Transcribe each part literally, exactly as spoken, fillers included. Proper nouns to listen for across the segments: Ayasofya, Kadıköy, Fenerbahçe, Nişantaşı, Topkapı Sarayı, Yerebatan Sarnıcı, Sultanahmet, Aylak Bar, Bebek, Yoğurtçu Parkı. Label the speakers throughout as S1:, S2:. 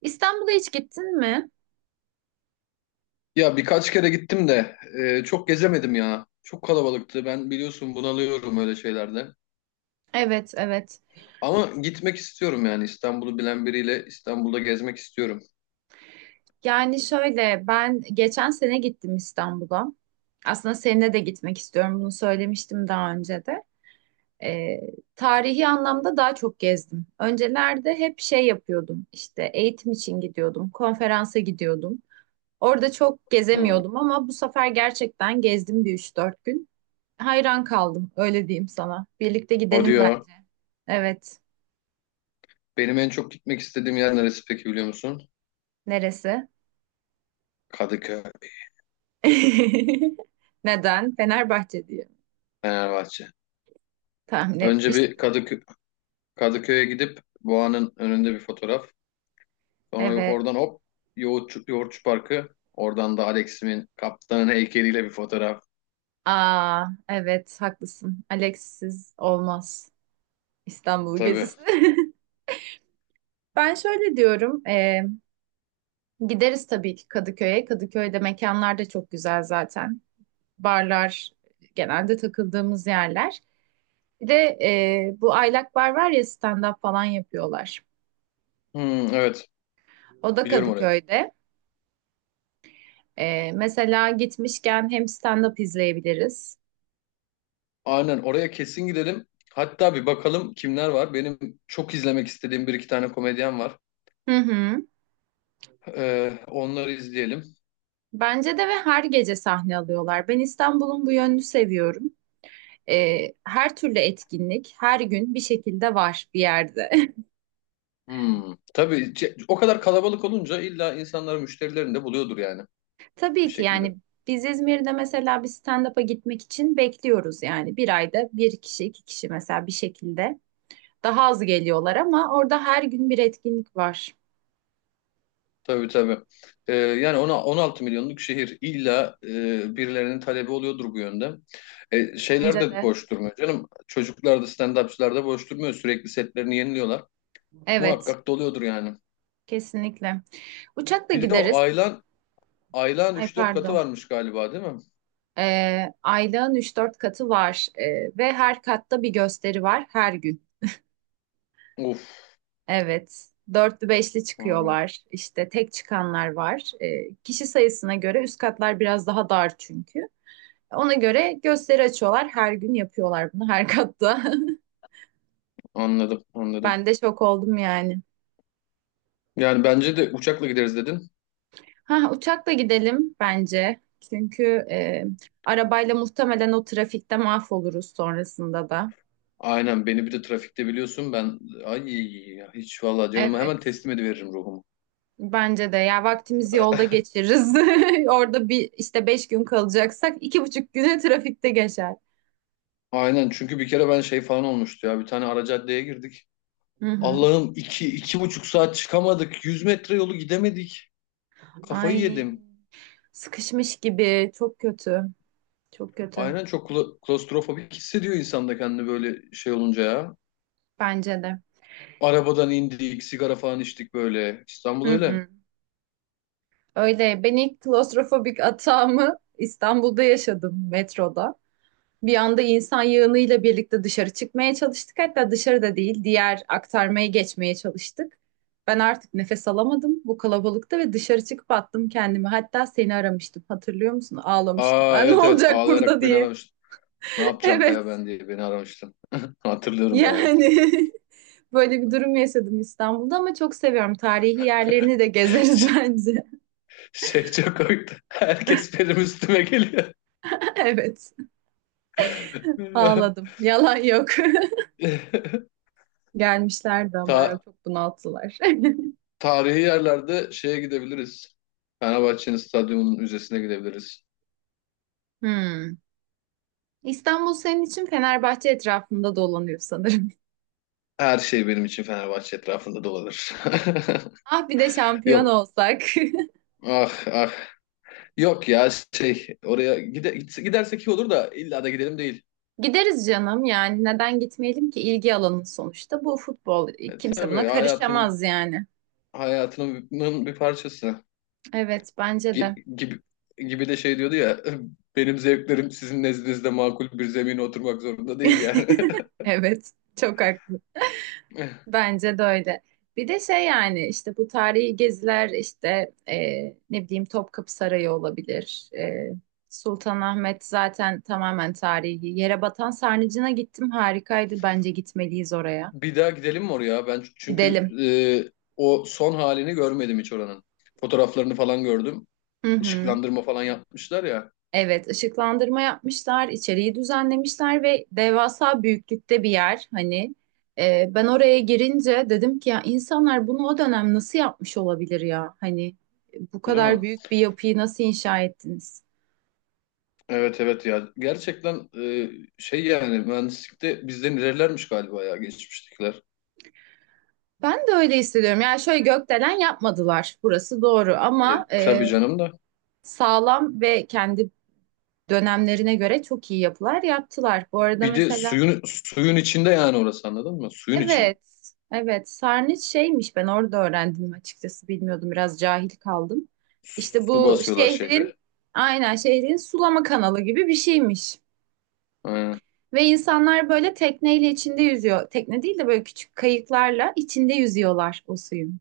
S1: İstanbul'a hiç gittin mi?
S2: Ya birkaç kere gittim de e, çok gezemedim ya. Çok kalabalıktı. Ben biliyorsun bunalıyorum öyle şeylerde.
S1: Evet, evet.
S2: Ama gitmek istiyorum yani İstanbul'u bilen biriyle İstanbul'da gezmek istiyorum.
S1: Yani şöyle ben geçen sene gittim İstanbul'a. Aslında seninle de gitmek istiyorum. Bunu söylemiştim daha önce de. Ee, Tarihi anlamda daha çok gezdim. Öncelerde hep şey yapıyordum. İşte eğitim için gidiyordum, konferansa gidiyordum. Orada çok
S2: Hmm.
S1: gezemiyordum ama bu sefer gerçekten gezdim bir üç dört gün. Hayran kaldım, öyle diyeyim sana. Birlikte
S2: Hadi
S1: gidelim
S2: ya.
S1: bence. Evet.
S2: Benim en çok gitmek istediğim yer neresi peki biliyor musun?
S1: Neresi?
S2: Kadıköy,
S1: Neden? Fenerbahçe diye
S2: Fenerbahçe.
S1: tahmin
S2: Önce bir
S1: etmiştim.
S2: Kadıkö Kadıköy'e gidip Boğa'nın önünde bir fotoğraf. Sonra
S1: Evet.
S2: oradan hop Yoğurtçu, Yoğurtçu Parkı. Oradan da Alex'imin kaptanın heykeliyle bir fotoğraf.
S1: Aa, evet haklısın. Alex'siz olmaz İstanbul
S2: Tabii.
S1: gezisi. Ben şöyle diyorum. E, gideriz tabii ki Kadıköy'e. Kadıköy'de mekanlar da çok güzel zaten. Barlar genelde takıldığımız yerler. Bir de e, bu Aylak Bar var ya stand-up falan yapıyorlar.
S2: Hmm, evet
S1: O da
S2: biliyorum orayı.
S1: Kadıköy'de. E, mesela gitmişken hem stand-up izleyebiliriz.
S2: Aynen oraya kesin gidelim. Hatta bir bakalım kimler var. Benim çok izlemek istediğim bir iki tane komedyen var.
S1: Hı hı.
S2: Ee, onları izleyelim.
S1: Bence de ve her gece sahne alıyorlar. Ben İstanbul'un bu yönünü seviyorum. Ee, her türlü etkinlik her gün bir şekilde var bir yerde.
S2: Hmm. Tabii ce- o kadar kalabalık olunca illa insanlar müşterilerini de buluyordur yani bir
S1: Tabii ki
S2: şekilde.
S1: yani biz İzmir'de mesela bir stand-up'a gitmek için bekliyoruz yani. Bir ayda bir kişi, iki kişi mesela bir şekilde daha az geliyorlar ama orada her gün bir etkinlik var.
S2: Tabii tabii. Ee, yani ona on altı milyonluk şehir illa e, birilerinin talebi oluyordur bu yönde. E, şeyler
S1: Bence
S2: de
S1: de.
S2: boş durmuyor canım. Çocuklar da stand-upçılar da boş durmuyor. Sürekli setlerini yeniliyorlar.
S1: Evet,
S2: Muhakkak doluyordur yani.
S1: kesinlikle. Uçakla
S2: Bir de o
S1: gideriz.
S2: Aylan, Aylan
S1: Ay,
S2: üç dört katı
S1: pardon.
S2: varmış galiba değil mi?
S1: Ee, aylığın üç dört katı var. Ee, ve her katta bir gösteri var her gün.
S2: Uf,
S1: Evet. Dörtlü beşli
S2: vay be.
S1: çıkıyorlar. İşte tek çıkanlar var. Ee, kişi sayısına göre üst katlar biraz daha dar çünkü. Ona göre gösteri açıyorlar. Her gün yapıyorlar bunu her katta.
S2: Anladım, anladım.
S1: Ben de şok oldum yani.
S2: Yani bence de uçakla gideriz dedin.
S1: Ha, uçakla gidelim bence. Çünkü e, arabayla muhtemelen o trafikte mahvoluruz sonrasında da.
S2: Aynen beni bir de trafikte biliyorsun ben ay ya, hiç vallahi canımı hemen
S1: Evet.
S2: teslim ediveririm ruhumu.
S1: Bence de ya vaktimizi yolda geçiririz. Orada bir işte beş gün kalacaksak iki buçuk güne trafikte geçer.
S2: Aynen çünkü bir kere ben şey falan olmuştu ya bir tane ara caddeye girdik.
S1: Hı hı.
S2: Allah'ım iki, iki buçuk saat çıkamadık. Yüz metre yolu gidemedik. Kafayı
S1: Ay,
S2: yedim.
S1: sıkışmış gibi. Çok kötü. Çok kötü.
S2: Aynen çok kla- klostrofobik hissediyor insan da kendini böyle şey olunca ya.
S1: Bence de.
S2: Arabadan indik, sigara falan içtik böyle. İstanbul
S1: Hı
S2: öyle.
S1: hı. Öyle. Ben ilk klostrofobik atağımı İstanbul'da yaşadım metroda. Bir anda insan yığınıyla birlikte dışarı çıkmaya çalıştık. Hatta dışarıda değil, diğer aktarmaya geçmeye çalıştık. Ben artık nefes alamadım bu kalabalıkta ve dışarı çıkıp attım kendimi. Hatta seni aramıştım. Hatırlıyor musun? Ağlamıştım
S2: Aa
S1: ben. Ne
S2: evet evet
S1: olacak burada
S2: ağlayarak beni
S1: diye.
S2: aramış. Ne yapacağım
S1: Evet.
S2: Kaya ben diye beni aramıştın. Hatırlıyorum ya.
S1: Yani böyle bir durum yaşadım İstanbul'da ama çok seviyorum. Tarihi yerlerini de gezeriz
S2: Şey,
S1: bence.
S2: şey çok komikti. Herkes benim üstüme geliyor.
S1: Evet, ağladım. Yalan yok. Gelmişlerdi ama ya
S2: Ta-
S1: çok bunalttılar.
S2: Tarihi yerlerde şeye gidebiliriz. Fenerbahçe'nin stadyumunun müzesine gidebiliriz.
S1: Hmm. İstanbul senin için Fenerbahçe etrafında dolanıyor sanırım.
S2: Her şey benim için Fenerbahçe etrafında dolanır.
S1: Ah, bir de şampiyon
S2: Yok.
S1: olsak.
S2: Ah ah. Yok ya şey oraya gide, gidersek iyi olur da illa da gidelim değil.
S1: Gideriz canım, yani neden gitmeyelim ki? İlgi alanın sonuçta bu futbol,
S2: E,
S1: kimse
S2: tabii
S1: buna
S2: hayatımın
S1: karışamaz yani.
S2: hayatımın bir parçası.
S1: Evet, bence de.
S2: Gi- gibi gibi de şey diyordu ya benim zevklerim sizin nezdinizde makul bir zemine oturmak zorunda değil yani.
S1: Evet, çok haklı. Bence de öyle. Bir de şey, yani işte bu tarihi geziler işte, e, ne bileyim, Topkapı Sarayı olabilir. E, Sultanahmet zaten tamamen tarihi. Yerebatan Sarnıcı'na gittim, harikaydı. Bence gitmeliyiz oraya.
S2: Bir daha gidelim mi oraya? Ben çünkü
S1: Gidelim.
S2: e, o son halini görmedim hiç oranın. Fotoğraflarını falan gördüm.
S1: Hı hı.
S2: Işıklandırma falan yapmışlar ya,
S1: Evet, ışıklandırma yapmışlar, içeriği düzenlemişler ve devasa büyüklükte bir yer. Hani e, ben oraya girince dedim ki ya, insanlar bunu o dönem nasıl yapmış olabilir ya? Hani bu
S2: değil mi?
S1: kadar büyük bir yapıyı nasıl inşa ettiniz?
S2: Evet evet ya. Gerçekten e, şey yani mühendislikte bizden ilerilermiş galiba ya geçmiştekiler.
S1: Ben de öyle hissediyorum. Yani şöyle, gökdelen yapmadılar. Burası doğru,
S2: E,
S1: ama
S2: tabii
S1: e,
S2: canım da.
S1: sağlam ve kendi dönemlerine göre çok iyi yapılar yaptılar. Bu arada
S2: Bir de
S1: mesela
S2: suyun suyun içinde yani orası anladın mı? Suyun içinde.
S1: evet, evet. Sarnıç şeymiş, ben orada öğrendim açıkçası, bilmiyordum, biraz cahil kaldım. İşte
S2: Su
S1: bu
S2: basıyorlar
S1: şehrin,
S2: şehre.
S1: aynen şehrin sulama kanalı gibi bir şeymiş.
S2: Aynen.
S1: Ve insanlar böyle tekneyle içinde yüzüyor. Tekne değil de böyle küçük kayıklarla içinde yüzüyorlar o suyun.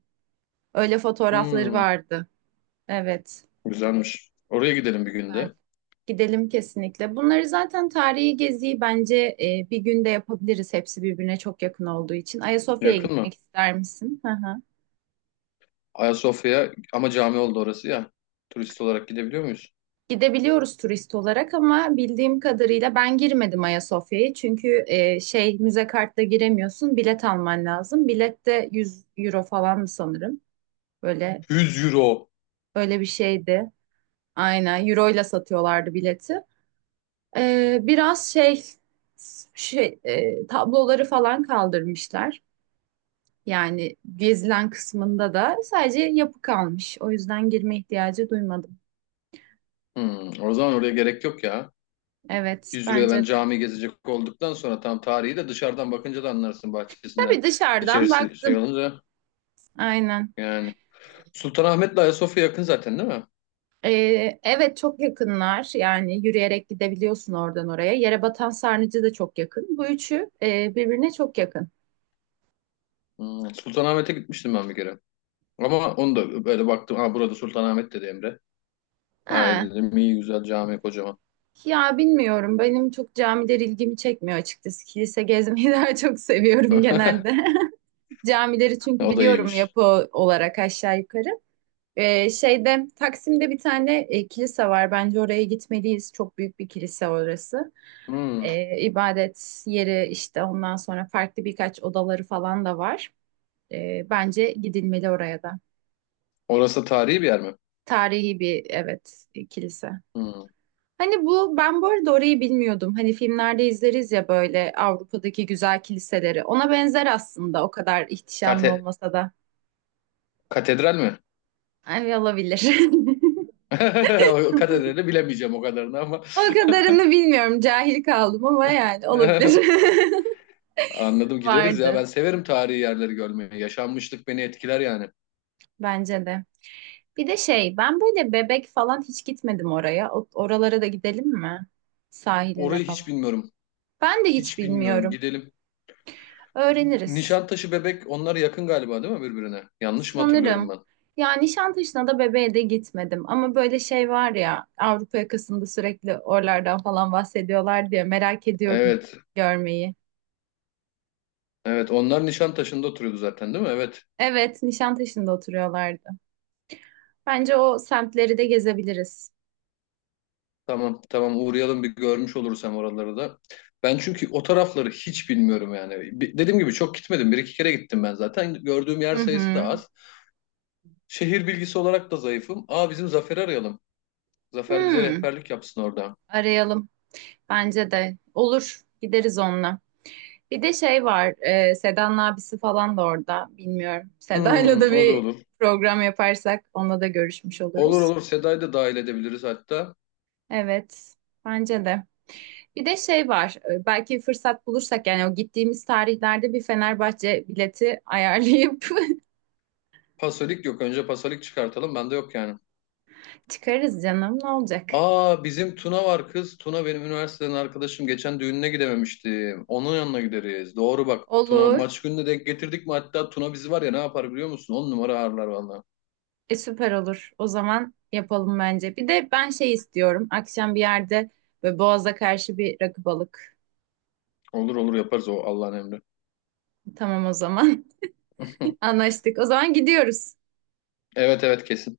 S1: Öyle fotoğrafları
S2: Hmm,
S1: vardı. Evet.
S2: güzelmiş. Oraya gidelim bir
S1: Ben
S2: günde.
S1: gidelim kesinlikle. Bunları zaten, tarihi geziyi bence e, bir günde yapabiliriz. Hepsi birbirine çok yakın olduğu için. Ayasofya'ya
S2: Yakın
S1: gitmek
S2: mı?
S1: ister misin?
S2: Ayasofya ama cami oldu orası ya. Turist olarak gidebiliyor muyuz?
S1: Gidebiliyoruz turist olarak ama bildiğim kadarıyla ben girmedim Ayasofya'ya. Çünkü e, şey, müze kartla giremiyorsun, bilet alman lazım. Bilet de yüz euro falan mı sanırım. Böyle
S2: yüz euro.
S1: öyle bir şeydi. Aynen euro ile satıyorlardı bileti. E, biraz şey, şey, e, tabloları falan kaldırmışlar. Yani gezilen kısmında da sadece yapı kalmış. O yüzden girme ihtiyacı duymadım.
S2: Hmm, o zaman oraya gerek yok ya.
S1: Evet,
S2: yüz euroya ben
S1: bence de.
S2: cami gezecek olduktan sonra tam tarihi de dışarıdan bakınca da anlarsın bahçesinden.
S1: Tabii, dışarıdan
S2: İçerisi şey
S1: baktım.
S2: olunca
S1: Aynen.
S2: yani. Sultanahmet'le Ayasofya yakın zaten değil mi?
S1: Ee, evet, çok yakınlar yani, yürüyerek gidebiliyorsun oradan oraya. Yerebatan Sarnıcı da çok yakın. Bu üçü e, birbirine çok yakın.
S2: Hmm, Sultanahmet'e gitmiştim ben bir kere. Ama onu da böyle baktım. Ha burada Sultanahmet dedi Emre. Ha
S1: Ha,
S2: dedim iyi güzel cami kocaman.
S1: ya bilmiyorum, benim çok camiler ilgimi çekmiyor açıkçası. Kilise gezmeyi daha çok seviyorum genelde. Camileri çünkü
S2: O da
S1: biliyorum,
S2: iyiymiş.
S1: yapı olarak aşağı yukarı. Ee, şeyde, Taksim'de bir tane e, kilise var. Bence oraya gitmeliyiz. Çok büyük bir kilise orası.
S2: Hmm.
S1: Ee, ibadet yeri işte, ondan sonra farklı birkaç odaları falan da var. E, bence gidilmeli oraya da.
S2: Orası tarihi bir yer mi?
S1: Tarihi bir, evet, e, kilise.
S2: Hmm.
S1: Hani bu, ben bu arada orayı bilmiyordum. Hani filmlerde izleriz ya böyle Avrupa'daki güzel kiliseleri. Ona benzer aslında, o kadar ihtişamlı
S2: Kate-
S1: olmasa da.
S2: Katedral mi?
S1: Hani olabilir.
S2: O katedrali bilemeyeceğim o kadarını ama.
S1: O kadarını bilmiyorum. Cahil kaldım ama yani olabilir.
S2: Anladım gideriz ya.
S1: Vardı
S2: Ben severim tarihi yerleri görmeyi. Yaşanmışlık beni etkiler yani.
S1: bence de. Bir de şey, ben böyle Bebek falan hiç gitmedim oraya. O- Oralara da gidelim mi? Sahiline
S2: Orayı hiç
S1: falan.
S2: bilmiyorum.
S1: Ben de hiç
S2: Hiç bilmiyorum.
S1: bilmiyorum.
S2: Gidelim.
S1: Öğreniriz.
S2: Nişantaşı Bebek onlar yakın galiba değil mi birbirine? Yanlış mı hatırlıyorum
S1: Sanırım.
S2: ben?
S1: Yani Nişantaşı'na da bebeğe de gitmedim. Ama böyle şey var ya, Avrupa yakasında sürekli oralardan falan bahsediyorlar diye merak ediyorum
S2: Evet.
S1: görmeyi.
S2: Evet onlar Nişantaşı'nda oturuyordu zaten değil mi? Evet.
S1: Evet, Nişantaşı'nda oturuyorlardı. Bence o semtleri de gezebiliriz.
S2: Tamam tamam uğrayalım bir görmüş oluruz hem oraları da. Ben çünkü o tarafları hiç bilmiyorum yani. Bi- Dediğim gibi çok gitmedim. Bir iki kere gittim ben zaten. Gördüğüm yer
S1: Hı
S2: sayısı da
S1: hı.
S2: az. Şehir bilgisi olarak da zayıfım. Aa bizim Zafer'i arayalım. Zafer bize
S1: Hmm,
S2: rehberlik yapsın orada.
S1: arayalım. Bence de. Olur. Gideriz onunla. Bir de şey var. E, Seda'nın abisi falan da orada. Bilmiyorum. Seda'yla
S2: Hmm,
S1: da
S2: o da
S1: bir
S2: olur.
S1: program yaparsak onunla da görüşmüş
S2: Olur
S1: oluruz.
S2: olur Seda'yı da dahil edebiliriz hatta.
S1: Evet. Bence de. Bir de şey var, e, belki fırsat bulursak, yani o gittiğimiz tarihlerde bir Fenerbahçe bileti ayarlayıp
S2: Pasolik yok. Önce Pasolik çıkartalım. Bende yok yani.
S1: çıkarız canım, ne olacak?
S2: Aa bizim Tuna var kız. Tuna benim üniversiteden arkadaşım. Geçen düğününe gidememiştim. Onun yanına gideriz. Doğru bak. Tuna
S1: Olur,
S2: maç gününe denk getirdik mi? Hatta Tuna bizi var ya ne yapar biliyor musun? On numara ağırlar valla.
S1: e, süper olur. O zaman yapalım bence. Bir de ben şey istiyorum, akşam bir yerde böyle Boğaz'a karşı bir rakı balık.
S2: Olur olur yaparız o Allah'ın emri.
S1: Tamam o zaman, anlaştık. O zaman gidiyoruz.
S2: Evet evet kesin.